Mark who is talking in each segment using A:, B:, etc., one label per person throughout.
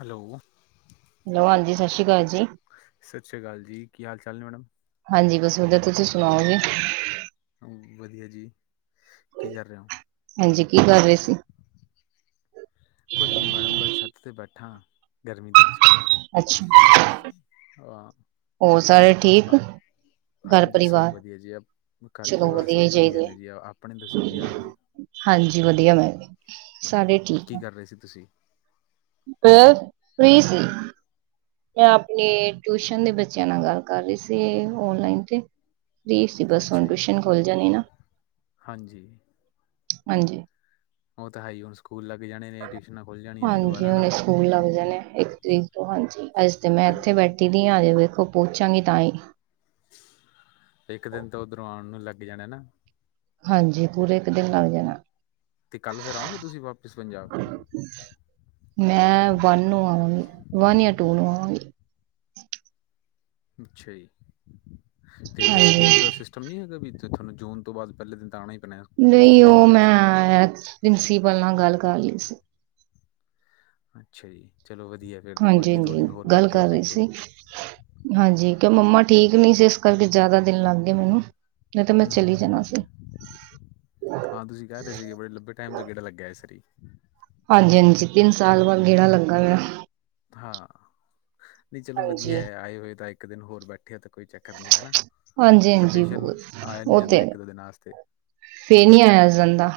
A: Hello,
B: hello ਹਾਂਜੀ, ਸਤਿ ਸ਼੍ਰੀ ਅਕਾਲ ਜੀ।
A: ਸਤਿ ਸ੍ਰੀ ਅਕਾਲ ਜੀ, ਕੀ ਹਾਲ ਚਾਲ ਨੇ ਮੈਡਮ?
B: ਹਾਂਜੀ ਬਸ ਵਧੀਆ, ਤੁਸੀਂ ਸੁਣਾਓ ਜੀ?
A: ਵਧੀਆ ਜੀ, ਕੀ ਕਰ ਰਿਹੇ ਹੋ?
B: ਹਾਂਜੀ, ਕੀ ਕਰ ਰਹੇ ਸੀ?
A: ਕੁਛ ਨਹੀਂ ਮੈਡਮ ਬਸ ਛੱਤ 'ਤੇ ਬੈਠਾਂ ਗਰਮੀ ਦੇ
B: ਅੱਛਾ
A: [unintelligible]
B: ਹੋਰ ਸਾਰੇ ਠੀਕ? ਘਰ
A: ਹਾਂਜੀ, ਸਭ
B: ਪਰਿਵਾਰ
A: ਵਧੀਆ ਜੀ ਘਰ
B: ਚਲੋ
A: ਪਰਿਵਾਰ ਸਭ
B: ਹੀ
A: ਵਧੀਆ
B: ਚਾਹੀਦੇ ਹੈ
A: ਨੇ ਜੀ ਆਪਣੇ ਦੱਸੋ, ਕੀ ਹਾਲ ਨੇ?
B: ਹਾਂਜੀ ਵਧੀਆ ਮੈਂ,
A: ਕੀ ਕਰ ਰਹੇ ਸੀ ਤੁਸੀਂ?
B: ਬਸ ਫ੍ਰੀ ਸੀ, ਮੈਂ ਆਪਣੇ ਟਿਊਸ਼ਨ ਦੇ ਬੱਚਿਆਂ ਨਾਲ ਗੱਲ ਕਰ ਰਹੀ ਸੀ, ਔਨਲਾਈਨ ਤੇ ਫ੍ਰੀ ਸੀ ਬਸ ਹੁਣ
A: ਅੱਛਾ ਜੀ
B: ਟਿਊਸ਼ਨ ਖੋਲ ਜਾਣੀ ਨਾ,
A: ਹਾਂਜੀ
B: ਹਾਂਜੀ,
A: ਔ ਤਾਂ ਹੈ ਹੀ ਹੁਣ ਸਕੂਲ। ਲੱਗ ਜਾਣੇ ਨੇ ਟਿਊਸ਼ਨਾਂ। ਜਾਣੀਆਂ ਨੇ
B: ਹਾਂਜੀ
A: ਦੁਬਾਰਾ ਨਾ
B: ਹੁਣੇ ਸਕੂਲ ਲੱਗ ਜਾਣੇ ਇੱਕ ਤਰੀਕ ਤੋਂ ਹਾਂਜੀ ਅੱਜ ਤੇ ਮੈਂ ਇੱਥੇ
A: ਹਾਂਜੀ
B: ਬੈਠੀ ਦੀ ਹਾਂ ਹਜੇ ਤੇ। ਓਹ ਪੁਛਾਂਗੀ ਤਾਈ।
A: ਇੱਕ ਦਿਨ ਤਾਂ ਉੱਧਰੋਂ ਆਉਣ ਨੂੰ ਲੱਗ ਜਾਣੇ ਨਾ।
B: ਹਾਂਜੀ ਪੂਰੇ ਇੱਕ ਦਿਨ ਲੱਗ ਜਾਣਾ।
A: ਤੇ ਕੱਲ੍ਹ ਫੇਰ ਆਓਗੇ ਤੁਸੀਂ ਵਾਪਿਸ ਪੰਜਾਬ।
B: ਮੈਂ ਵਨ ਨੂੰ ਆਵਾਂਗੀ ਵਨ ਜਾਂ ਟੂ ਨੂੰ ਆਵਾਂਗੀ।
A: ਅੱਛਾ ਜੀ ਤੇ ਫਿਰ ਸਕੂਲ ਦਾ
B: ਹਾਂਜੀ
A: ਸਿਸਟਮ ਨੀ ਹੈਗਾ ਵੀ। ਅਤੇ ਤੁਹਾਨੂੰ ਜੂਨ ਤੋਂ ਬਾਅਦ ਪਹਿਲੇ ਦਿਨ ਆਉਣਾ ਹੀ। ਪੈਣਾ
B: ਨਹੀਂ
A: ਸਕੂਲ
B: ਉਹ
A: ਦੇ ਵਿੱਚ
B: ਮੈਂ ਪ੍ਰਿੰਸੀਪਲ ਨਾਲ ਗੱਲ ਕਰ ਲਈ ਸੀ।
A: ਅੱਛਾ ਜੀ। ਚਲੋ ਵਧੀਆ ਫੇਰ ਤਾਂ ਕੋਈ
B: ਹਾਂਜੀ
A: ਨੀ
B: ਹਾਂਜੀ
A: ਦਿਨ ਹੋਰ
B: ਗੱਲ
A: ਬੈਠੇ ਹੋ
B: ਕਰ ਰਹੀ
A: ਪੇਕੇ।
B: ਸੀ ਹਾਂਜੀ ਕਿ ਮੰਮਾ। ਠੀਕ ਨਹੀਂ ਸੀ ਇਸ ਕਰਕੇ ਜ਼ਿਆਦਾ ਦਿਨ ਲੱਗ ਗਏ ਮੈਨੂੰ। ਨਹੀਂ ਤਾਂ ਮੈਂ
A: ਹਮ
B: ਚਲੀ ਜਾਣਾ ਸੀ
A: ਹਮ ਹਾਂ ਤੁਸੀਂ ਕਹਿ ਰਹੇ ਸੀਗੇ ਬੜੇ ਲੰਬੇ ਟਾਈਮ ਤੋ। ਗੇੜਾ ਲੱਗਿਆਏ ਇਸ ਵਾਰੀ।
B: ਹਾਂਜੀ ਹਾਂਜੀ ਤਿੰਨ ਸਾਲ ਬਾਅਦ ਗੇੜਾ ਲੱਗਾ ਵੇ।
A: ਹਾਂ ਨਹੀਂ ਚਲੋ ਵਧੀਆ
B: ਹਾਂਜੀ
A: ਹੈ ਆਏ ਹੋਏ ਤਾਂ ਇੱਕ ਦਿਨ ਹੋਰ ਬੈਠੇ। ਇਕੱਠ ਤਾਂ ਕੋਈ ਚੱਕਰ ਨਹੀਂ ਹੈ
B: ਹਾਂਜੀ ਹਾਂਜੀ
A: ਸਪੈਸ਼ਲ
B: ਉਹ
A: ਆਇਆ ਨੀ ਜਾਂਦਾ ਇੱਕ ਦੋ ਦਿਨ ਵਾਸਤੇ।
B: ਫਿਰ ਨੀ ਆਇਆ ਜਾਂਦਾ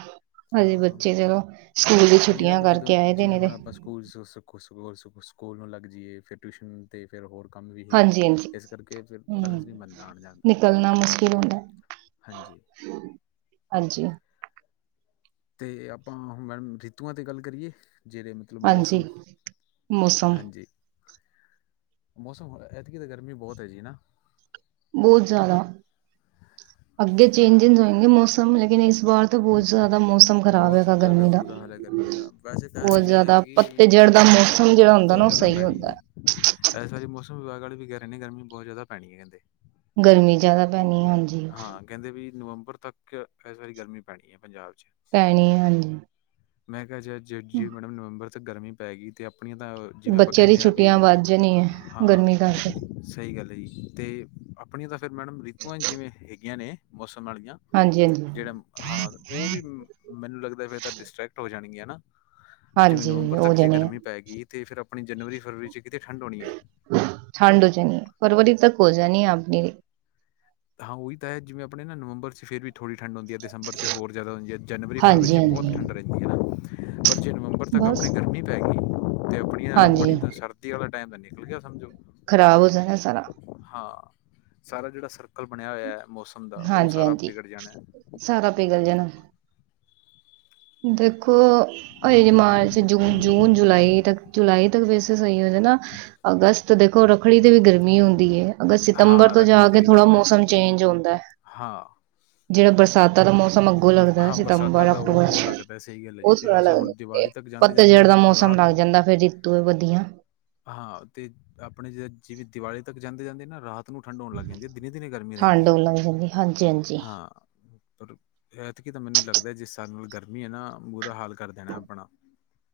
B: ਹਜੇ
A: ਹਾਂ।
B: ਬੱਚੇ ਚਲੋ। ਸਕੂਲ ਦੀ
A: ਉਹੀ ਨਾ
B: ਛੁੱਟੀਆਂ
A: ਵੀ ਜਦੋਂ
B: ਕਰਕੇ ਆਏ ਦੇ
A: ਜਿਵੇਂ
B: ਨੇ ਤੇ
A: ਹੁਣ ਆਪਾਂ ਸਕੂਲ ਸਖੋ। ਹੋਰ ਸਗੋੰ ਸਕੂਲ ਨੂੰ ਲੱਗ ਜਾਈਏ ਫਿਰ ਟਿਊਸ਼ਨ ਤੇ ਫਿਰ ਹੋਰ। ਕੰਮ ਵੀ ਹੈਗੇ, ਨੇ
B: ਹਾਂਜੀ ਹਾਂਜੀ
A: ਇਸ ਕਰਕੇ ਫਿਰ
B: ਹਮ
A: ਬੈਲੈਂਸ ਨਹੀਂ ਬਣਦਾ ਆਉਣ ਜਾਣ ਦਾ।
B: ਨਿਕਲਣਾ ਮੁਸ਼ਕਿਲ ਹੁੰਦਾ
A: ਹਾਂਜੀ।
B: ਹਾਂਜੀ
A: ਤੇ ਆਪਾਂ ਮੈਮ ਰਿਤੂਆਂ ਤੇ ਗੱਲ ਕਰੀਏ। ਜਿਹੜੇ ਮਤਲਬ ਮੌਸਮ
B: ਹਾਂਜੀ
A: ਹਾਂਜੀ। ਮੌਸਮ ਐਤਕੀ ਤਾਂ ਗਰਮੀ ਬਹੁਤ ਹੈ ਜੀ ਨਾ।
B: ਬਹੁਤ ਜ਼ਿਆਦਾ ਅੱਗੇ ਚੇਂਜਿਸ ਹੋਏਗੇ ਮੌਸਮ ਲੇਕਿਨ ਇਸ। ਵਾਰ ਤੋਂ ਬਹੁਤ ਜ਼ਿਆਦਾ ਮੌਸਮ। ਖ਼ਰਾਬ
A: ਬਹੁਤ
B: ਹੈਗਾ
A: ਜ਼ਿਆਦਾ
B: ਗਰਮੀ ਦਾ
A: ਬੁਰਾ ਹਾਲ ਹੈ ਗਰਮੀ ਦਾ ਵੈਸੇ ਕਹਿ
B: ਬਹੁਤ
A: ਰਹੇ
B: ਜ਼ਿਆਦਾ
A: ਐੰਤਕੀ
B: ਪੱਤੇਜੜ ਦਾ
A: ਗਰਮੀ ਹੈ
B: ਮੌਸਮ
A: ਇਸ
B: ਜਿਹੜਾ
A: ਵਾਰੀ
B: ਹੁੰਦਾ ਨਾ
A: ਬਹੁਤ
B: ਉਹ
A: ਜ਼ਿਆਦਾ।
B: ਸਹੀ
A: ਪੈਣੀ
B: ਹੁੰਦਾ
A: ਇਸ ਸਾਰੇ ਮੌਸਮ ਵਿਭਾਗ ਵਾਲੇ ਵੀ ਕਹਿ ਰਹੇ ਨੇ ਗਰਮੀ ਬਹੁਤ ਜ਼ਿਆਦਾ ਪੈਣੀ ਹੈ ਕਹਿੰਦੇ।
B: ਗਰਮੀ ਜਿਆਦਾ ਪੈਣੀ ਹਾਂਜੀ।
A: ਹਾਂ ਕਹਿੰਦੇ ਵੀ ਨਵੰਬਰ ਤੱਕ ਇਸ ਵਾਰੀ ਗਰਮੀ ਪੈਣੀ ਹੈ ਪੰਜਾਬ 'ਚ।
B: ਪੈਣੀ ਹਾਂਜੀ।
A: ਮੈਂ ਕਿਹਾ ਜ ਜੇ ਜੇ ਨਵੰਬਰ ਚ ਗਰਮੀ ਪੈ ਗਈ ਤੇ। ਆਪਣੀਆਂ ਤਾਂ ਜਿਵੇਂ ਆਪਾਂ
B: ਬੱਚਿਆਂ ਦੀ
A: ਕਹਿੰਦੇ ਹਾਂ ਵੀ
B: ਛੁੱਟੀਆਂ ਵੱਧ ਜਾਣੀਆਂ
A: ਹਾਂ।
B: ਗਰਮੀ ਕਰਕੇ
A: ਸਹੀ ਗੱਲ ਹੈ ਜੀ ਤੇ ਆਪਣੀਆਂ ਤਾਂ ਫਿਰ ਮੈਡਮ ਰੀਤੂਆਂ ਜਿਵੇਂ ਹੈਗੀਆਂ ਨੇ। ੀਆਂ
B: ਹਾਂਜੀ ਹਾਂਜੀ
A: ਜਿਹੜਾ ਹਾਂ ਉਹ ਵੀ [unintelligible] ਲੱਗਦਾ ਪਿਆ ਡਿਸਟ੍ਰੈਕਟ ਹੋ ਜਾਣਗੀਆਂ ਹਨਾ ਜਿਵੇਂ
B: ਹਾਂਜੀ
A: ਨਵੰਬਰ
B: ਹੋ
A: ਤੱਕ ਜੇ
B: ਜਾਣੀ ਹੈ
A: ਗਰਮੀ ਪੈ ਗਈ ਤੇ ਫਿਰ। ਆਪਣੀ ਜਨਵਰੀ ਫਰਵਰੀ ਚ। ਕਿਤੇ ਠੰਡ ਹੋਣੀ ਹੈ
B: ਠੰਡ ਚ ਫਰਵਰੀ ਤੱਕ ਹੋਣ ਜਾਣੀ ਅਗੇ।
A: ਹਾਂ ਉਹੀ ਤਾਂ ਹੈ ਜਿਵੇਂ ਆਪਣੇ ਨਾ ਨਵੰਬਰ ਚ ਫਿਰ ਵੀ। ਥੋੜ੍ਹੀ ਠੰਡ ਹੁੰਦੀ ਦਸੰਬਰ 'ਚ ਹੋਰ ਜ਼ਿਆਦਾ ਹੁੰਦੀ ਹੈ ਜਨਵਰੀ ਫਰਵਰੀ
B: ਹਾਂਜੀ
A: ਚ ਬਹੁ
B: ਹਾਂਜੀ
A: ਠੰਡ ਰਹਿੰਦੀ ਹੈ ਨਾ। ਪਰ ਜੇ ਨਵੰਬਰ ਤੱਕ
B: ਬਸ
A: ਆਪਣੀ ਗਰਮੀ ਪੈ ਗਈ ਤੇ ਆਪਣੀ
B: ਹਾਂਜੀ
A: ਆਪਣੀ ਤਾਂ ਸਰਦੀ ਵਾਲਾ ਟਾਈਮ। ਨਿਕਲ ਗਿਆ ਸਮਝੋ।
B: ਖਰਾਬ ਹੋ ਜਾ ਨਾ ਸਾਰਾ।
A: ਹਾਂ ਸਾਰਾ ਜਿਹੜਾ ਸਰਕਲ ਬਣਿਆ ਹੋਇਆ। ਮੌਸਮ ਦਾ ਉਹ
B: ਹਾਂਜੀ
A: ਸਾਰਾ
B: ਹਾਂਜੀ
A: ਵਿਗੜ ਜਾਣਾ ਹੈ
B: ਸਾਰਾ ਪਿਗਲ ਜਾਣਾ। ਦੇਖੋ ਹਜੇ ਜ ਮਾਰਚ ਜੂਨ ਜੂਨ ਜੁਲਾਈ ਤੱਕ ਜੁਲਾਈ ਤੱਕ ਵਸ। ਸਹੀ ਹੋ ਜਾ ਨਾ ਅਗਸਤ ਦੇਖੋ ਰੱਖੜੀ ਤੇ ਵੀ ਗਰਮੀ ਹੁੰਦੀ ਹੈ। ਅਗਰ ਸਤੰਬਰ
A: ਹਾਂ
B: ਤੋਂ
A: ਰੱਖੜੀ
B: ਜਾ
A: ਤੇ
B: ਕੇ
A: ਵੀ
B: ਥੋੜਾ
A: ਗਰਮੀ ਰਹਿੰਦੀ
B: ਮੌਸਮ
A: ਹੈ
B: ਚੇਂਜ ਹੁੰਦਾ ਹੈ
A: ਹਾਂ
B: ਜਿਹੜਾ ਬਰਸਾਤ। ਉਦ ਤਾਂ ਮੌਸਮ ਅੱਗੋ ਲਗਦਾ
A: ਹਾਂ ਬਰਸਾਤਾਂ
B: ਸਤੰਬਰ,
A: ਦਾ ਉਹ
B: ਅਕਤੂਬਰ
A: ਉਹ
B: ਚ
A: ਲੱਗਦਾ ਸਹੀ ਗੱਲ ਹੈ ਜੀ
B: ਉਹ
A: ਤੇ
B: ਸੋਹਣਾ
A: ਵੈਸੇ ਹੁਣ
B: ਲੱਗਦਾ,
A: ਦੀਵਾਲੀ ਤੱਕ ਜਾਂਦੇ ਜਾਂਦੇ
B: ਪੱਤਝੜ ਦਾ ਮੌਸਮ
A: ਰਾਤ
B: ਲੱਗ
A: ਨੂੰ
B: ਜਾਂਦਾ ਫੇਰ ਰਿੱਤੂ ਵਧੀਆ।
A: ਹਾਂ ਤੇ ਆਪਣੇ ਜਿ ਜਿਵੇਂ ਦੀਵਾਲੀ ਤੱਕ ਜਾਂਦੇ-ਜਾਂਦੇ ਨਾ ਰਾਤ, ਨੂੰ ਠੰਢ ਹੋਣ ਲੱਗ ਜਾਂਦੀ ਹੈ, ਦਿਨੇ ਦਿਨੇ ਗਰਮੀ
B: ਠੰਡ
A: ਰਹਿੰਦੀ ਹੈ
B: ਹੋਣ ਲੱਗ ਜਾਂਦੀ ਹਾਂਜੀ ਹਾਂਜੀ
A: ਹਾਂ ਪਰ ਤਾਂ ਮੈਨੂੰ ਲੱਗਦਾ ਹੈ, ਜਿਸ ਸਾਲ ਨਾਲ ਗਰਮੀ ਹੈ ਨਾ ਬੁਰਾ ਹਾਲ ਕਰ ਦੇਣਾ ਆਪਣਾ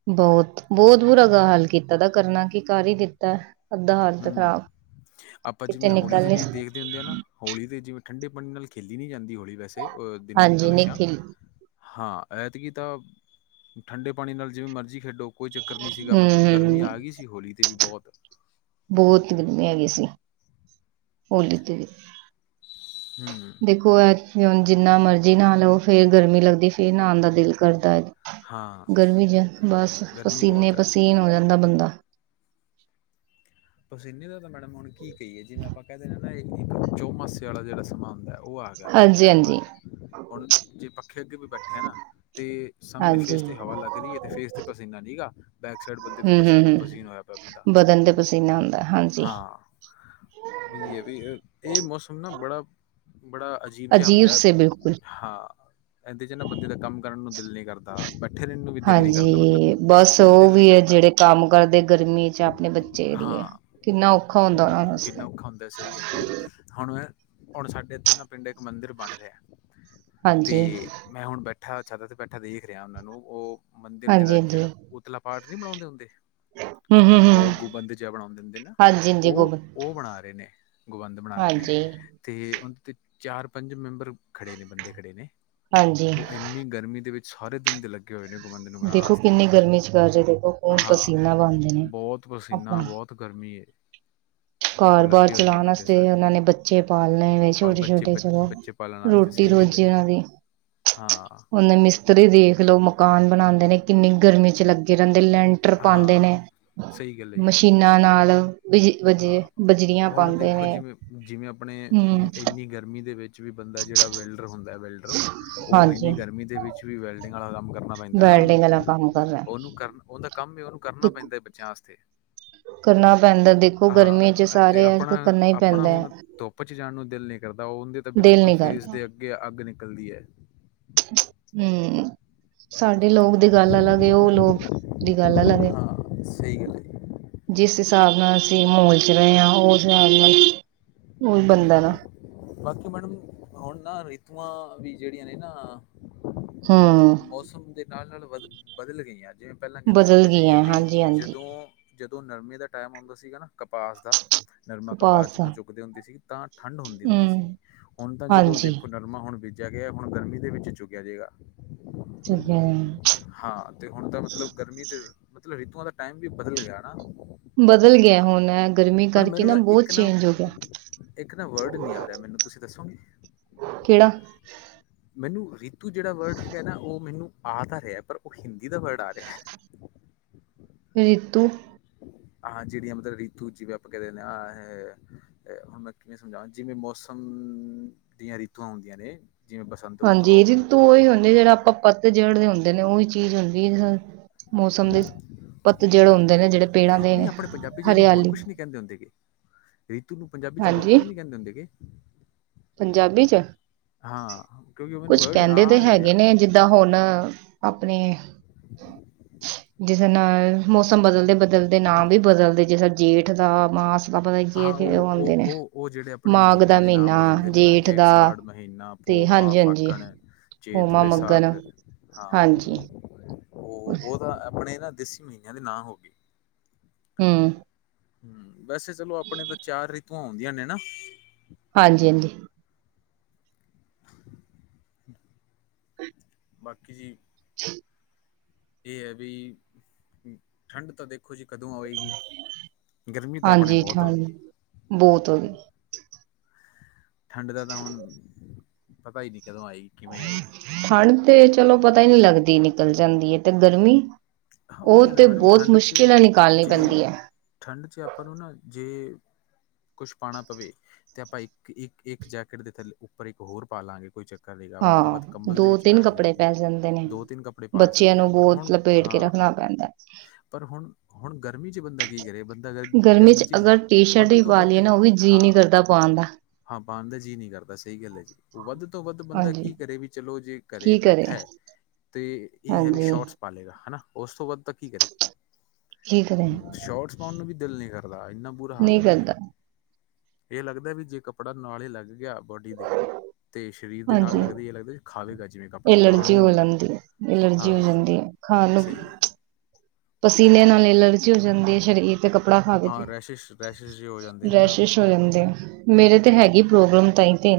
B: ਬਹੁਤ-ਬਹੁਤ ਬੁਰਾ ਗ ਹਾਲ ਕੀਤਾ ਦਾ, ਕਰਨਾ ਕੀ ਕਰ ਹੀ ਦਿੱਤਾ। ਅੱਧਾ ਹਾਲ ਤਾਂ
A: ਹੂੰ,
B: ਖਰਾਬ
A: ਆਪਾਂ
B: ਕਿਤੇ
A: ਜਿਵੇਂ ਹੋਲੀ
B: ਨਿਕਲ
A: ਦੇ
B: ਨਹੀਂ
A: ਵੀ
B: ਸ-
A: ਦੇਖਦੇ ਹੁੰਦੇ ਹਾਂ ਨਾ ਹੋਲੀ ਦੇ ਜਿਵੇਂ, ਠੰਡੇ ਪਾਣੀ ਨਾਲ ਖੇਲੀ ਨੀ ਜਾਂਦੀ ਹੋਲੀ ਵੈਸੇ ਉਹ ਦਿਨ
B: ਹਾਂਜੀ
A: ਹਮੇਸ਼ਾ
B: ਨਿਕਲ
A: ਹਾਂ। ਐਤਕੀ ਤਾਂ ਠੰਡੇ ਪਾਣੀ ਨਾਲ ਜਿਵੇਂ ਮਰਜ਼ੀ ਖੇਡੋ ਕੋਈ ਚੱਕਰ ਨੀ ਸੀਗਾ, ਮਤਲਬ ਗਰਮੀ
B: ਹੂੰ
A: ਆ ਗਈ ਸੀ ਹੋਲੀ ਤੇ ਵੀ ਬਹੁਤ
B: ਬਹੁਤ ਗਰਮੀੇ ਹੈਗੇ ਸੀ, ਹੋਲੀ ਤੇ ਵੀ
A: ਹੂੰ
B: ਦੇਖੋ ਐ ਹ ਜਿੰਨਾ ਮਰਜੀ ਨਾਲੋ ਫੇਰ ਗਰਮੀ ਲੱਗਦੀ ਫੇਰ ਨਾਣ ਦਾ ਦਿਲ ਕਰਦਾ।
A: ਹਾਂ
B: ਗਰਮੀ ਚ ਬਸ
A: ਗਰਮੀ
B: ਪਸੀਨੇ
A: ਬਹੁਤ ਹੈ
B: ਪਸੀਨ ਹੋ ਜਾਂਦਾ ਬੰਦਾ, ਆ,
A: ਪਸੀਨੇ ਦਾ ਤਾਂ ਮੈਡਮ ਹੁਣ ਕੀ ਕਹੀਏ, ਜਿਵੇਂ ਆਪਾਂ ਕਹਿਿੰਦੇ ਨਾ ਇੱਕ ਚੋਮਾਸੇ ਵਾਲਾ ਜਿਹੜਾ ਸਮਾਨ ਦਾ ਉਹ ਆ ਗਿਆ
B: ਹਾਂਜੀ
A: ਟਾਈਮ ਆ
B: ਹਾਂਜੀ
A: ਗਿਆ, ਹੁਣ ਜੇ ਪੱਖੇ ਅੱਗੇ ਵੀ ਬੈਠੇ ਨਾ ਤਾਂ ਸਾਹਮਣੇ
B: ਹਾਂਜੀ
A: ਫੇਸ ਤੇ ਹਵਾ ਲਗ ਰਹੀ ਹੈ, ਤੇ ਫੇਸ ਤੇ ਪਸੀਨਾ ਨੀ ਹੈਗਾ ਬੈਕ ਸਾਈਡ ਬੰਦੇ ਤੇ
B: ਹੂੰ ਹੂੰ ਹੂੰ
A: ਪਸੀਨਾ-ਪਸੀਨਾ ਹੋਇਆ ਪਿਆ ਬੰਦਾ
B: ਬਦਨ ਤੇ ਪਸੀਨਾ ਆਉਂਦਾ ਹਾਂਜੀ
A: ਹਾਂ ਹੀ ਹੈ, ਵੀ ਇਹ ਮੌਸਮ ਨਾ ਬੜਾ ਬੜਾ ਅਜੀਬ ਜਿਹਾ ਹੁੰਦਾ
B: ਸੇ ਬਿਲਕੁਲ
A: ਹਾਂ, ਇਹਦੇ ਜ ਨਾ ਬੰਦੇ ਦਾ ਕਮ ਕਰਨ ਨੂੰ ਦਿਲ ਨਹੀ ਕਰਦਾ ਪ ਵੀ ਦਿਲ ਨ ਕਰਦਾ ਮਤਲਬ
B: ਹਾਂਜੀ
A: ਕਿਸੇ
B: ਬਸ
A: ਚੀਜ਼ ਨੂੰ
B: ਉਹ
A: ਦਿਲ ਨ
B: ਵੀ ਹੈ
A: ਕਰਦਾ
B: ਜਿਹੜੇ ਕੰਮ ਕਰਦੇ ਗਰਮੀ 'ਚ ਆਪਣੇ ਬੱਚੇ ਦੀ ਹੈ
A: ਹਾਂ
B: ਕਿੰਨਾ ਔਖਾ ਹੁੰਦਾ ਉਹਨਾਂ
A: ਕਿਨਾ
B: ਵਾਸਤੇ
A: ਔਖਾ ਹੁੰਦਾ ਸਹੀ ਗੱਲ ਐ ਜੀ, ਹੁਣ ਹੁਣ ਸਾਡੇ ਇਥੇ ਨਾ ਪਿਡ ਇਕ ਮਦਿਰ ਬਣ ਰਿਹਾ,
B: ਹਾਂਜੀ
A: ਤੇ ਮੈ ਹੁਣ ਬੈਠਾ ਬੈਠਾ ਤੇ ਬੈਠਾ ਦੇਖ ਰਿਹਾ, ਉਹਨਾਂ ਨੂੰ ਉਹ ਮੰਦਿਰ ਦੇ
B: ਹਾਂਜੀ ਹਾਂਜੀ
A: ਜਿਹੜਾ ਉਤਲਾ ਪਾਠ ਨੀ ਬਣਾਦੇ ਹੁੰਦੇ
B: ਹੂੰ ਹੂੰ ਹੂੰ
A: ਗੋਲ ਗੁਬੰਦ ਜਿਹਾ ਬਣਾਦੇ ਹੁੰਦੇ ਨੇ,
B: ਹਾਂਜੀ ਹਾਂਜੀ
A: ਉਹ
B: ਗੋਬਿੰਦ
A: ਉਹ ਬਣਾ ਰਹੇ ਨੇ ਬੰਦ ਬਣਾ ਰਹੇ ਨੇ
B: ਹਾਂਜੀ
A: ਅਤੇ ਉਹਦੇ 'ਤੇ ਚਾਰ ਪੰਜ ਮੈਂਬਰ ਖੜ੍ਹੇ ਨੇ ਬਦੇ ਖੜੇ ਨੇ
B: ਹਾਂਜੀ
A: ਉਹ ਇਨੀ ਗਰਮੀ ਦੇ ਵਿਚ ਸਾਰੇ ਦਿਨ ਦੇ ਲਗੇ।
B: ਦੇਖੋ ਕਿੰਨੀ ਗਰਮੀ ਚ ਕਰ ਰਹੇ ਦੇਖੋ, ਹੁਣ
A: ਹਾਂ
B: ਪਸੀਨਾ ਬਹਦੇ ਨੇ
A: ਬਹੁਤ ਪਸੀਨਾ
B: ਆਪਣਾ
A: ਬਹੁਤ ਗਰਮੀ ਹੈ। ਉਹ
B: ਕਾਰਰ ਬਾਹਾਰ
A: ਲੱਗੇ ਹੋਏ ਨੇ
B: ਚਲਾਣ
A: ਬੰਦੇ
B: ਵਾਸਤੇ
A: ਸਾਰੇ
B: ਉਹਨਾ ਨੇ ਬੱਚੇ ਪਾਲਣੇ ਵ
A: ਬੱਚੇ
B: ਛੋਟੇ-ਛੋਟੇ ਚਲੋ
A: ਬੱਚੇ ਪਾਲਣ ਵਾਸਤੇ
B: ਰੋਟੀ
A: ਸਹੀ
B: ਰੋਜੀ
A: ਗੱਲ ਹੈ ਜੀ
B: ਜੀਨਾਂ ਦੀ
A: [inaudible]
B: ਉਹਨੇ ਮਿਸਤਰੀ ਦੇਖ ਲਓ, ਮਕਾਨ ਬਣਾਦੇ ਨੇ ਕਿਨੀ ਗਰਮੀ ਚ ਲਗੇ ਰਹਿਦੇ ਲੈਂਟਰ ਪਾਦੇ
A: ਹਾਂ,
B: ਨੇ
A: ਸਹੀ ਗੱਲ ਹੈ ਜੀ,
B: ਮਸ਼ੀਨਾ ਨਾਲ ਬਜ
A: ਹਾਂ
B: ਬਜੇ ਬਜਰੀਆਂ
A: ਹੁਣ
B: ਪਾਉਂਦੇ
A: ਦੇਖੋ
B: ਨੇ
A: ਜਿਵੇ ਜਿਵੇ, ਆਪਣੇ
B: ਹਮ
A: ਇਨੀ ਗਰਮੀ ਦੇ ਵਿਚ ਵੀ ਬੰਦਾ ਜਿਹੜਾ ਵੈਲਡਰ ਹੁਦਾ ਵੈਲਡਰ, ਉਹ
B: ਹਾਂਜੀ
A: ਇਨੀ ਗਰਮੀ ਦੇ ਵਿਚ ਵੀ ਵੈਲਡਿਗ ਵਾਲਾ ਕਮ ਕਰਨਾ ਪੈਂਦਾ ਨਾ
B: ਵੈਲਡਿੰਗ ਵਾਲਾ ਕੰਮ ਕਰ ਰਿਹਾ
A: ਉਹਨੂੰ ਕਰ ਉਹਦਾ ਕਮ ਵੀ ਉਹਨੂੰ ਕਰਨਾ
B: ਦੇਖੋ
A: ਪੈਂਦਾ ਬੱਚਿਆਂ ਵਾਸਤੇ
B: ਕਰਨਾ ਪੈਦਾ ਦੇਖੋ ਗਰਮੀ ਚ
A: ਹਾਂ ਤੇ
B: ਸਾਰੇ ਅੱਜ ਕਰਨਾ ਹੀ
A: ਆਪਣਾ-ਆਪਣਾ
B: ਪੈਂਦਾ ਹੈ
A: ਹੁਣ ਧੁੱਪ ਚ' ਜਾਣ ਨੂੰ ਦਿਲ ਨ ਕਰਦਾ ਉਹ ਉਹਦੇ ਤਾਂ
B: ਦਿਲ
A: ਬਿਲਕੁਲ
B: ਨੀ
A: ਫੇਸ
B: ਕਰਦਾ
A: ਅਗੇ, ਅੱਗ ਨਿਕਲਦੀ ਹੈ।
B: ਹਮ ਸਾਡੇ ਲੋਕ ਦੀ ਗੱਲ ਅਲਗ ਉਹ ਲੋਕ ਗਲ ਅਲਗ
A: ਹਾਂ ਸਹੀ ਗੱਲ ਹੈ।
B: ਜਿਸ ਹਿਸਾਬ ਨਾਲ ਅਸੀ ਮੋਲ ਚ' ਰਹੇ ਹਾਂ ਹੋਰ ਉਸ ਹਿਸਾਬ ਨਾਲ ਓਹੀ ਬੰਦਾ ਨਾ
A: ਬਾਕੀ ਮੈਡਮ ਹੁਣ ਨਾ ਰਤੂਆਂ ਵੀ ਜਿਹੜੀਆਂ ਨੇ ਨਾ
B: ਹੂੰ,
A: ਮਤਲਬ ਮੌਸਮ ਦੇ ਨਾਲ ਨਾਲ ਵਧ ਬਦਲ ਗਈਆਂ ਜਿਵੇਂ, ਪਹਿਲਾਂ ਕਹਿਦੇ
B: ਬਦਲ
A: ਹੁਦੇ ਸੀਗੇ
B: ਗਈਆਂ
A: ਵੀ
B: ਹਾਂਜੀ ਹਾਂਜੀ
A: ਜਦੋ-ਜਦੋ ਦੋ ਗਰਮੀ ਦਾ ਟਾਈਮ ਹੋਦਾ ਸੀਗਾ, ਨਾ ਕਪਾਸ ਦਾ ਕਪਾਸ ਜਦੋਂ ਚੁਕਦੇ ਹੁੰਦੇ ਸੀ ਤਾਂ ਠੰਢ ਹੁਦੀ ਸੀ ਹੁਨ
B: ਹੂੰ
A: ਹੁਣ ਤਾਂ, ਜਦੋਂ
B: ਹਾਂਜੀ
A: ਦੇਖੋ ਗਰਮੀ ਹੁਣ ਬੀਜਿਆ ਗਿਆ ਹੁਣ ਗਰਮੀ ਦੇ ਵਿਚ ਚੁਕਿਆ ਜਾਏਗਾ। ਹਾਂ ਤੇ ਹੁਣ ਤਾਂ ਮਤਲਬ ਗਰਮੀ ਤੇ ਮਤਲਬ ਰੀਤੂਆਂ ਦਾ ਟਾਈਮ ਵੀ ਬਦਲ ਗਿਆ।
B: ਬਦਲ ਗਿਆ ਹੁਣ ਗਰਮੀ ਕਰਕੇ ਨਾ ਬਹੁਤ ਚੇਂਜ ਹੋ ਗਿਆ।
A: ਇਕ ਨਾ ਵਰਡ ਨਹੀ ਆ ਰਿਹਾ ਮੈਨੂੰ ਤੁਸੀ ਦਸੋਗੇ।
B: ਕਿਹੜਾ।
A: ਮੈਨੂੰ ਰੀਤੂ ਜਿਹੜਾ ਵਰਡ ਹੈਗਾ ਨਾ ਉਹ ਮੈਨੂੰ ਆ ਤਾਂ ਰਿਹਾ ਪਰ ਉਹ ਹਿੰਦੀ ਦਾ ਵਰਡ ਆ ਰਿਹਾ। [inaudible] [inaudible]
B: ਰਿਤੂ।
A: ਆਹ ਜਿਹੜੀਆਂ ਮਤਲਬ ਰੀਤੂ ਜਿਵੇ ਆਪਾ ਕਹਿ ਦਿਦੇ ਹਾਂ ਹੁਣ ਮੈ ਕਿਵੇ ਸਮਝਾ ਜੀਵੇ ਮੌਸਮ। ਦੀਆਂ ਰੀਤੂਆਂ ਹੁੰਦੀਆਂ ਨੇ। ਜਿਵੇਂ ਬਸੰਤ ਰੁੱਤ
B: ਹਾਂਜੀ
A: ਹੋ ਗਈ
B: ਰਿਤੂ ਉਹੀ ਹੁੰਦੀ ਜਿਹੜਾ ਆਪਾਂ ਪੱਤ ਜੜਦੇ ਹੁੰਦੇ ਨੇ ਉਹੀ ਚੀਜ਼ ਹੁੰਦੀ। ਮੌਸਮ ਦੇ। ਪੱਤ ਜਿਹੜੇ ਹੁੰਦੇ ਨੇ ਜਿਹੜੇ ਪੇੜਾਂ ਦੇ
A: ਨਹੀਂ ਆਪਣੇ ਪੰਜਾਬੀ 'ਚ ਇਹਨੂੰ ਹੋਰ
B: ਹਰਿਆਲੀ।
A: ਕੁਛ ਨਹੀਂ ਕਹਿੰਦੇ ਹੁੰਦੇ ਗੇ ਰੀਤੂ ਨੂੰ ਪੰਜਾਬੀ 'ਚ ਹੋਰ
B: ਹਾਂਜੀ
A: ਕੁਝ ਨਹੀਂ ਕਹਿੰਦੇ ਹੁੰਦੇ ਗੇ।
B: ਪੰਜਾਬੀ 'ਚ।
A: ਹਾਂ ਕਿਉਂਕਿ ਉਹ ਮੈਨੂੰ
B: ਕੁਛ
A: ਵਰਡ
B: ਕਹਿੰਦੇ ਤੇ
A: ਆ ਨਹੀਂ ਰਿਹਾ
B: ਹੈਗੇ ਨੇ ਜਿੱਦਾਂ ਹੁਣ। ਆਪਣੇ।
A: [unintelligible]
B: ਜਿਸ ਨਾਲ ਮੌਸਮ ਬਦਲਦੇ ਬਦਲਦੇ ਨਾਂ ਵੀ ਬਦਲਦੇ ਜਿਸ ਜੇਠ ਦਾ ਮਾਸ। ਆਪਪ ਦਾ ਕੀ
A: ਹਾਂ
B: ਉਹ ਆਉਂਦੇ ਨੇ
A: ਉਹ ਉਹ ਜਿਹੜੇ ਆਪਣੇ
B: ਮਾਘ ਦਾ
A: ਮਹੀਨਿਆਂ ਦੇ ਨਾਮ
B: ਮਹੀਨਾ।
A: ਨੇ ਬਦਲਦੇ ਨਾ ਜੇਠ ਸਾਠ ਮਹੀਨਾ
B: ਤੇ
A: ਭੋ ਮਾਂ
B: ਹਾਂਜੀ ਹਾਂਜੀ
A: ਫਾਕਣ ਚੇਤ
B: ਹੋਮਾ ਮੱਗਨ
A: ਬੈਸਾਖ ਹਾਂ।
B: ਹਾਂਜੀ।
A: ਉਹ ਉਹ ਤਾਂ ਆਪਣੇ ਨਾ ਦੇਸੀ ਮਹੀਨਿਆਂ ਦੇ ਨਾ ਹੋ ਗਏ।
B: ਹਮ।
A: ਹਮ ਵੈਸੇ ਚਲੋ ਆਪਣੇ ਤਾਂ ਚਾਰ ਰੀਤੂਆਂ ਆਉਂਦੀਆਂ ਨੇ ਨਾ।
B: ਹਾਂਜੀ ਹਾਂਜੀ।
A: ਬਾਕੀ ਜੀ। ਇਹ ਹੈ ਬ ਠੰਢ ਤਾਂ ਦੇਖੋ ਜੀ। ਕਦੋਂ ਆਵੇਗੀ ਗਰਮੀ ਤਾਂ ਆਪਣੇ
B: ਹਾਂਜੀ
A: ਬਹੁਤ ਹੋ
B: ਠੰਡ
A: ਗਈ।
B: ਬਹੁਤ ਹੋ ਗਈ
A: ਠੰਡ ਦਾ ਤਾਂ ਹੁਣ ਪਤਾ ਹੀ ਨਹੀਂ। ਕਦੋਂ ਆਏਗੀ ਕਿਵੇਂ ਆਏਗੀ
B: ਠੰਡ ਤੇ ਚਲੋ ਪਤਾ ਹੀ ਨਹੀਂਲੱਗਦੀ ਨਿਕਲ ਜਾਂਦੀ ਹੈ ਤੇ ਗਰਮੀ।
A: ਹਾਂ
B: ਉਹ
A: ਉਹੀ ਹੈ ਨਾ
B: ਤੇ
A: ਮੈਡਮ
B: ਬਹੁਤ
A: ਠੰਡ 'ਚ
B: ਮੁਸ਼ਕਿਲ ਨਾਲ ਨਿਕਾਲਣੀ
A: ਜੇ
B: ਪੈਂਦੀ ਹੈ।
A: ਠੰਡ ਚ ਆਪਾਂ ਨੂੰ ਨਾ ਜੇ। ਕੁੱਛ ਪਾਉਣਾ ਪਵੇ ਤੇ ਆਪਾਂ ਇੱਕ ਇੱਕ ਇੱਕ ਜੈਕਟ ਦੇ ਥੱਲੇ ਉੱਪਰ ਇੱਕ ਹੋਰ ਪਾ ਲਾਂਗੇ ਕੋਈ ਚੱਕਰ। ਕਰੇਗਾ ਵੱਧ ਤੋਂ
B: ਹਾਂ
A: ਵੱਧ ਕੰਬਲ ਦੇ
B: ਦੋ
A: ਵਿੱਚ
B: ਤਿੰਨ
A: ਬੈਠ
B: ਕੱਪੜੇ
A: ਜਾਂਗੇ
B: ਪੈ ਜਾਂਦੇ
A: ਦੋ ਤਿੰਨ ਕੱਪੜੇ ਪਾ ਸਕਦੇ ਹਾਂ ਪਰ ਹੁਣ।
B: ਪੇਟ ਕੇ
A: ਹਾਂ
B: ਰੱਖਣਾ ਪੈਂਦਾ।
A: ਪਰ ਹੁਣ ਹੁਣ ਗਰਮੀ ਚ ਬੰਦਾ ਕੀ ਕਰੇ ਬੰਦਾ ਅ ਗਰਮੀ ਚ ਵੱਧ ਤੋਂ ਵੱਧ ਹਾਂ।
B: ਨੀ ਕਰਦਾ ਪਾਉਣ ਦਾ।
A: ਬੰਦ ਜੀ ਨੀ ਕਰਦਾ ਸਹੀ ਗੱਲ ਹੈ ਜੀ ਉਹ ਵੱਧ। ਤੋਂ ਵੱਧ ਬੰਦਾ
B: ਹਾਂਜੀ
A: ਕੀ ਕਰੇ ਵੀ ਚਲੋ ਜੇ ਘੇ
B: ਕੀ ਕਰੇ
A: ਬੈਠਾ ਹੈ ਤੇ ਇਹ ਹੈ ਵੀ
B: ਹਾਂਜੀ
A: ਸ਼ੋਰਟਸ। ਪਾ ਲੇਗਾ ਹਨਾ ਉਸ ਤੋਂ ਬਾਅਦ ਤਾਂ ਕੀ ਕਰੇ।
B: ਕੀ ਕਰੇ
A: ਸ਼ੋਟਸ ਪਾਉਣ ਨੂੰ ਵੀ ਦਿਲ ਨਹੀ ਕਰਦਾ ਇੰਨਾ ਬੁਰਾ
B: ਨਹੀਂ
A: ਹਾਲ ਪਿਆ।
B: ਕਰਦਾ
A: ਇਹ ਲੱਗਦਾ ਵੀ ਜੇ ਕੱਪੜਾ ਨਾਲ ਹੀ ਲੱਗ ਗਿਆ। ਬੋਡੀ ਦੇ ਤੇ ਸਰੀਰ ਦੇ ਨਾਲ
B: ਹਾਂਜੀ
A: ਲੱਗਦੇ ਇਹ ਲੱਗਦੇ ਖਾਵੇਗਾ ਜਿਵੇਂ ਕੱਪੜਾ ਖਾਣ
B: ਐਲਰਜੀ
A: ਨੂੰ ਆਉਂਦਾ।
B: ਐਲਰਜੀ ਹੋ
A: ਹਾਂ
B: ਜਾਂਦੀ। ਖਾ ਨੂੰ
A: ਸਹੀ ਹੈ
B: ਪਸੀਨੇ ਨਾਲ ਐਲਰਜੀ ਹੋ ਜਾਂਦੀ ਹੈ ਸਰੀਰ। ਤੇ ਕੱਪੜਾ ਖਾ ਦੇ ਕੇ
A: ਹਾਂ ਰੈਸ਼ਿਸ਼ ਰੈਸ਼ਿਸ਼ ਜੇ ਹੋ ਜਾਂਦੇ ਨੇ ਨਾ
B: ਡਰੈਸ਼ਸ਼ ਹੋ ਜਾਂਦੇ ਆ। ਮੇਰੇ ਤੇ ਹੈਗੀ ਪ੍ਰੋਬਲਮ ਤਾਈ ਤੇ।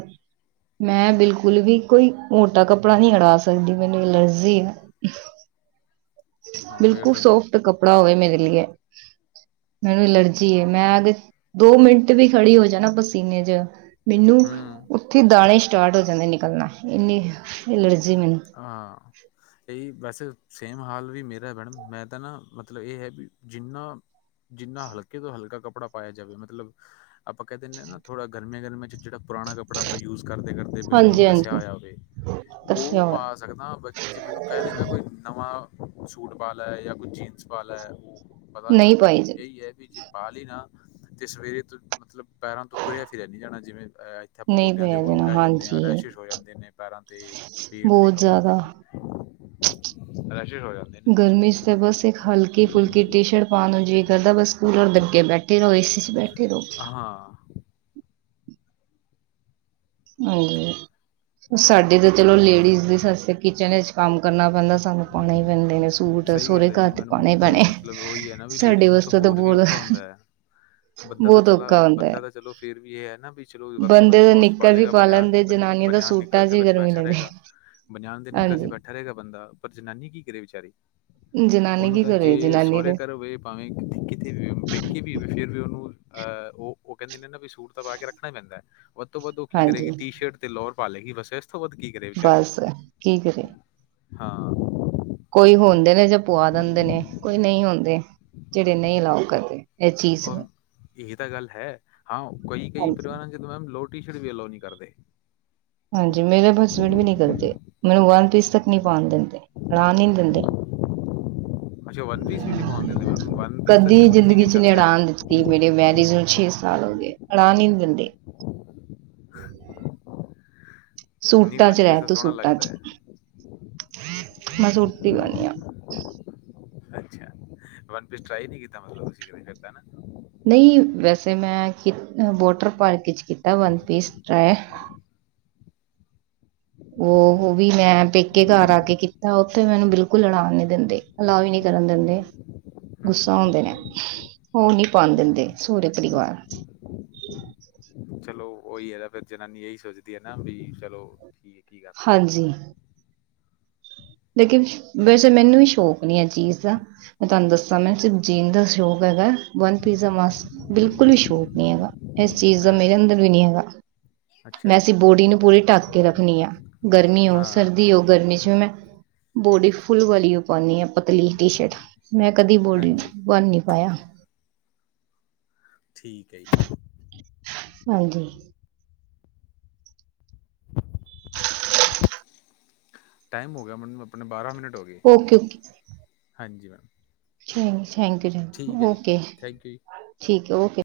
B: ਮੈਂ ਬਿਲਕੁਲ ਵੀ ਕੋਈ ਮੋਟਾ ਕੱਪੜਾ ਨਹੀਂ ਅੜਾ ਸਕਦੀ ਮੈਨੂੰ ਐਲਰਜੀ ਹੈ।
A: ਹ [unintelligible]
B: ਬਿਲਕੁਲ ਸੋਫਟ ਕੱਪੜਾ ਹੋਵੇ ਮੇਰੇ ਲਿਏ। ਮੈਨੂੰ ਐਲਰਜੀ ਮੈਂ ਦੋ ਮਿੰਟ ਵੀ ਖੜੀ ਹੋ ਜਾਣਾ ਪਸੀਨੇ ਚ ਮੈਨੂੰ
A: ਹੂੰ
B: ਉੱਥੇ ਦਾਣੇ ਸਟਾਰਟ ਹੋ ਜਾਂਦੇ ਨਿਕਲਣਾ ਇੰਨੀ ਅਲਰ
A: ਹਾਂ, ਇਹ ਬਸ ਸੇਮ ਹਾਲ ਵੀ ਮੇਰਾ ਮੈਡਮ ਮੈਂ ਤਾਂ ਨਾ ਮਤਲਬ ਇਹ ਹੈ ਵੀ ਜਿੰਨਾ ਜਿੰਨਾ ਹਲਕੇ ਤੋਂ ਹਲਕਾ ਕੱਪੜਾ ਪਾਇਆ ਜਾਵੇ ਮਤਲਬ ਆਪਾਂ ਕਹਿ ਦਿੰਦੇ ਹਾਂ ਨਾ ਥੋੜ੍ਹਾ ਗਰਮੀਆਂ ਗਰਮੀਆਂ ਚ ਜਿਹੜਾ ਪੁਰਾਣਾ ਕੱਪੜਾ ਆਪਾਂ ਯੂਜ ਕਰਦੇ ਕਰਦੇ ਬਿਲਕੁਲ
B: ਹਾਂਜੀ
A: ਕੱਸਿਆ
B: ਹਾਂਜੀ
A: ਹੋਇਆ ਹੋਵੇ, ਉਹ
B: ਦੱਸਿਆ ਹੋਇਆ
A: ਪਾ ਸਕਦਾ ਬਾਕੀ ਜੇ ਮੈਨੂੰ ਕਹਿ ਦੇਣਾ ਕੋਈ ਨਵਾਂ ਸੂਟ ਪਾਲਾ ਹੈ ਜਾਂ ਕੁਛ ਜੀਨਸ ਪਾਾਲਾ ਹੈ ਉਹ ਪਤਾ ਨਹੀਂ
B: ਪਾਈ ਜ
A: ਇਹੀ ਹੈ ਵੀ ਜੇ ਪੇ ਨਾ, ਤੇ ਸਵੇਰੇ ਤੋਂ ਮਤਲਬ ਪੈਰਾਂ ਤੋਂ ਤੁਰਿਆ ਫਿਰਿਆ ਨੀ ਜਾਣਾ ਜਿਵੇਂ ਅਹ ਇੱਥੇ ਆਪਾਂ
B: ਨਹੀਂ
A: ਗੋਡਿਆਂ ਦੇ
B: ਪਾਇਆ
A: ਕੋਲ
B: ਜਾਣਾ
A: ਕਹਿ ਜਾਂਦੇ ਹਾਂ
B: ਹਾਂਜੀ
A: ਰੈਸ਼ਿਿਸ ਹੋ ਜਾਂਦੇ ਨੇ ਪੈਰਾਂ ਤੇ।
B: ਬਹੁਤ
A: ਕਮਰ ਤੇ,
B: ਜ਼ਿਆਦਾ
A: ਰੈਸ਼ਿਸ਼ ਹੋ ਜਾਂਦੇ ਨੇ
B: ਗਰਮੀ ਚ ਤਾਂ ਬਸ ਇੱਕ ਹਲਕੀ ਫੁਲਕੀ ਟੀ ਸ਼ਰਟ ਪਾ ਨੂੰ ਜੀ ਕਰਦਾ ਬਸ ਕੂਲਰ ਦੇ ਅੱਗੇ ਬੈਠੇ ਰਹੋ ਏਸੀ ਚ ਬੈਠੇ ਰਹੋ।
A: ਹਾਂ,
B: ਹਾਂਜੀ, ਸਾਡੇ ਤਾਂ ਚਲੋ ਲੇਡੀਜ਼ ਦੀ ਸੱਸਿਆ ਜਦੋ ਅਸੀਂ ਕੰਮ ਕਰਨਾ ਪੈਂਦਾ ਸਾਨੂੰ ਪਾਉਣੇ ਹੀ ਪੈਂਦੇ ਨੇ। ਸੂਟ
A: ਸਹੀ
B: ਸਹੁਰੇ
A: ਗੱਲ ਹੈ
B: ਘਰ
A: ਜੀ
B: ਤੇ
A: ਮੈਡਮ
B: ਪਾਉਣੇ ਹੀ
A: ਤ
B: ਪੈਣੇ
A: ਮਤਲਬ ਉਹੀ ਹੈ ਨਾ ਬਈ
B: ਸਾਡੇ
A: ਲੇਡੀਜ਼ ਨੂੰ ਤਾਂ
B: ਵਾਸਤੇ
A: ਹੋਰ ਵੀ
B: ਬਹੁਤ
A: ਔਖਾ ਹੁੰਦਾ ਹੈ। ਬੰਦਾ ਤਾਂ
B: ਬਹੁਤ
A: ਚਲਾ
B: ਔਖਾ ਹੁੰਦਾ ਹੈ
A: ਬੰਦਾ ਤਾਂ ਚਲੋ ਫੇਰ ਵੀ ਏਹ ਹੈ ਨਾ ਵੀ ਚਲੋ ਵੱਧ ਤੋਂ ਵੱਧ ਸ਼ੋਰਟਸ
B: ਕਦੀ
A: ਲਏਗਾ
B: ਪਾ
A: ਬਨਿਆਨ
B: ਲੈੰਦੇ
A: ਬਨ-
B: ਜਨਾਨੀਆਂ ਦਾ
A: ਬਨਿਆਨ ਨਿੱਕਰ
B: ਸੂਟਾਂ ਚ
A: ਤੇ
B: ਹੀ ਗਰਮੀ
A: ਬੈਠਾ
B: ਲੱਗਦੀ।
A: ਰਹੇਗਾ ਬਨਿਆਨ ਦੇ ਨਿਕਰ ਚੀ ਬੈਠਾ
B: ਹਾਂਜੀ
A: ਰਹੇਗਾ ਬੰਦਾ, ਪਰ ਜਨਾਨੀ ਕੀ ਕਰੇ ਵਿਚਾਰੀ।
B: ਜਨਾਨੀ
A: ਉਹਨੂੰ
B: ਕੀ
A: ਤਾਂ
B: ਕਰੇ
A: ਜੇ
B: ਜਨਾਨੀ
A: ਸਹੁਰੇ
B: ਦੇ
A: ਘਰ ਹੋਵੇ ਭਾਵੇਂ ਕਿੱਥੇ ਕਿੱਥੇ ਵੀ ਹੋਵੇ ਪੇਕੇ ਵੀ ਹੋਵੇ ਫਿਰ ਵੀ ਔ ਨੂੰ ਅਹ ਉਹ ਉਹ ਕੈੰਦੇ ਨੇ ਨਾ ਬਈ ਸੂਟ ਤਾਂ ਪਾ ਕੇ ਰੱਖਣਾ ਈ ਪੈਂਦੈ। ਵੱਧ ਤੋਂ ਵੱਧ ਉਹ ਕੀ
B: ਹਾਂਜੀ
A: ਕਰੇਗੀ ਟੀ-ਸ਼ਰਟ ਤੇ ਲੋਅਰ ਪਾ ਲੇਗੀ ਬਸ ਐਸ
B: ਬੱਸ, ਕੀ ਕਰੇ?
A: ਹਾਂ।
B: ਕੋਈ ਹੁੰਦੇ ਨੇ ਜਾਂ ਪਵਾ ਦਿੰਦੇ ਨੇ, ਕੋਈ ਨਹੀਂ ਹੁੰਦੇ ਜਿਹੜੇ ਨਹੀਂ ਅਲਾਓ ਕਰਦੇ। ਇਹ ਚੀਜ਼
A: ਉਹ
B: ਨੂੰ
A: ਇਹ ਤਾਂ ਗੱਲ ਹੈ, ਹਾਂ ਕਈ ਕਈ
B: ਹਾਂਜੀ
A: ਪਰਿਵਾਰਾਂ ਜਦੋਂ ਮੈਮ ਲੋਰਟੀ ਸ਼ਟ ਵੀ ਅਲੋ ਨੀ ਕਰਦੇ।
B: ਹਾਂਜੀ, ਮੇਰੇ ਬਸਬੈਂਡ ਵੀ ਨੀ ਕਰਦੇ, ਮੈਨੂੰ ਵਨ ਪੀਸ ਤਕ ਨੀ ਪਾਣ ਦਿੰਦੇ, ਪਾਣ ਹੀ ਨੀ ਦਿੰਦੇ।
A: ਅੱਛਾ, ਵਨ ਪੀਸ ਵੀ ਨੀ ਪੋਣ ਦਿੰਦੇ। ਮੈਮ, ਵਨ ਪੀਸ ਤਾਂ
B: ਕਦੀ
A: ਚਲੋ ਠੀਕ
B: ਜ਼ਿੰਦਗੀ
A: ਹੈ
B: ਚ ਨੀ
A: ਚੱਲਦਾ ਹੈ।
B: ਅੜਾਨ ਦਿੱਤੀ, ਮੇਰੇ ਮੈਰਿਜ ਨੂੰ ਛੇ ਸ ਸਾਲ ਹੋਗੇ, ਪਾਉਣ ਹੀ ਨੀ ਦਿੰਦੇ।
A: [inaudible] ਨਹੀਂ
B: ਸੂਟਾਂ
A: ਵਨ
B: ਚ
A: ਪੀਸ
B: ਰੈ
A: ਤਾਂ
B: ਤੂੰ
A: ਸੋਹਣਾ
B: ਸੂਟਾਂ
A: ਲੱਗਦਾ
B: ਚ।
A: ਹੈ।
B: ਮੈਂ ਸੁਤੀ ਪਈ ਆਂ।
A: ਅੱਛਾ, ਵਨ ਪੀਸ ਟਰਾਈ ਨੀ ਕੀਤਾ ਮਤਲਬ ਤੁਸੀਂ ਕਦੇ ਕੀਤਾ ਨਾ।
B: ਨਹੀਂ, ਵੈਸੇ ਮੈਂ [unintelligible] ਵੋਟਰ ਪਾਰਕ ਚ ਕੀਤਾ ਵਨਪੀਸ ਟਰਾਏ।
A: [inaudible]
B: ਔ ਹੋਵੀ ਮੈਂ ਪੇਕੇ ਘਰ ਆ ਕੇ ਕੀਤਾ, ਉੱਥੇ ਮੈਨੂੰ ਬਿਲਕੁਲ ਪਾਉਣ ਨੀ ਦਿੰਦੇ, ਅਲਾਓ ਈ ਨੀ ਜਰਨ ਦਿੰਦੇ। ਗੁੱਸਾ
A: ਹੂੰ,
B: ਹੋੰਦੇ ਨੇ, ਉਹ ਨੀ ਪਾਣ ਦਿੰਦੇ ਸਹੁਰੇ ਪਰਿਵਾਰ।
A: ਚਲੋ ਉਹੀ ਹੈਨਾ, ਫੇਰ ਜਨਾਨੀ ਐਹੀ ਸੋਚਦੀ ਹੈ ਨਾ ਬਈ ਚਲੋ ਠੀ
B: ਹਾਂਜੀ। ਲੇਕਿਨ, ਵੈਸੇ ਮੈਨੂੰ ਵੀ ਸ਼ੌਕ ਨੀ ਐ ਚੀਜ਼ ਦਾ ਮੈਂ ਤੁਹਾਨੂੰ ਦੱਸਾਂ ਮੈਂ। ਚ ਜੀਣ ਦਾ ਸ਼ੌਕ ਹੈਗੈ, ਵਨ ਪੀਜ਼ਾ ਦਾ ਮਾਸ ਬਿਲਕੁਲ ਵੀ ਸ਼ੌਕ ਨੀ ਹੈਗਾ, ਇਸ ਚੀਜ਼ ਦਾ ਮੇਰਾ ਅੰਦਰ ਵੀਨੀ ਹੈਗਾ।
A: ਅੱਛ
B: ਮੈਂ ਸੀਂ ਬੋਡੀ ਨੂੰ ਪੂਰੀ ਢੱਕ ਕੇ ਰੱਖਣੀ ਆ, ਗਰਮੀ ਹੋ
A: ਹਾਂ।
B: ਸਰਦੀ ਹੋ, ਗਰਮੀ ਚ ਵੀ ਮੈਂ ਬੋਡੀ ਫੁੱਲ ਵਾਲੀ ਓ ਪਾਣੀ ਆਂ। ਪਤਲੀ ਟੀ-ਸ਼ਰਟ, ਮੈਂ ਕਦੀ ਬੋਡੀਣ
A: ਹਾਂਜੀ,
B: ਬਣ ਨੀ ਪਾਯਾ।
A: ਠੀਕ ਹੈ ਜੀ।
B: ਹਾਂਜੀ।
A: ਟਾਈਮ ਹੋ ਗਿਆ ਮਤਲਬ, ਅਪਣੇ ਬਾਰਾਂ ਮਿਨਟ।
B: Okay okay.
A: ਹਾਂਜੀ ਮੈਮ।
B: ਥੈਂਕ ਯੂ ਜੀ,
A: ਠੀਕ ਹੈ ਜੀ।
B: ਓਕੇ
A: ਥੈਂਕ ਯੂ ਜੀ।
B: ਠੀਕ ਹੈ ਓਕੇ।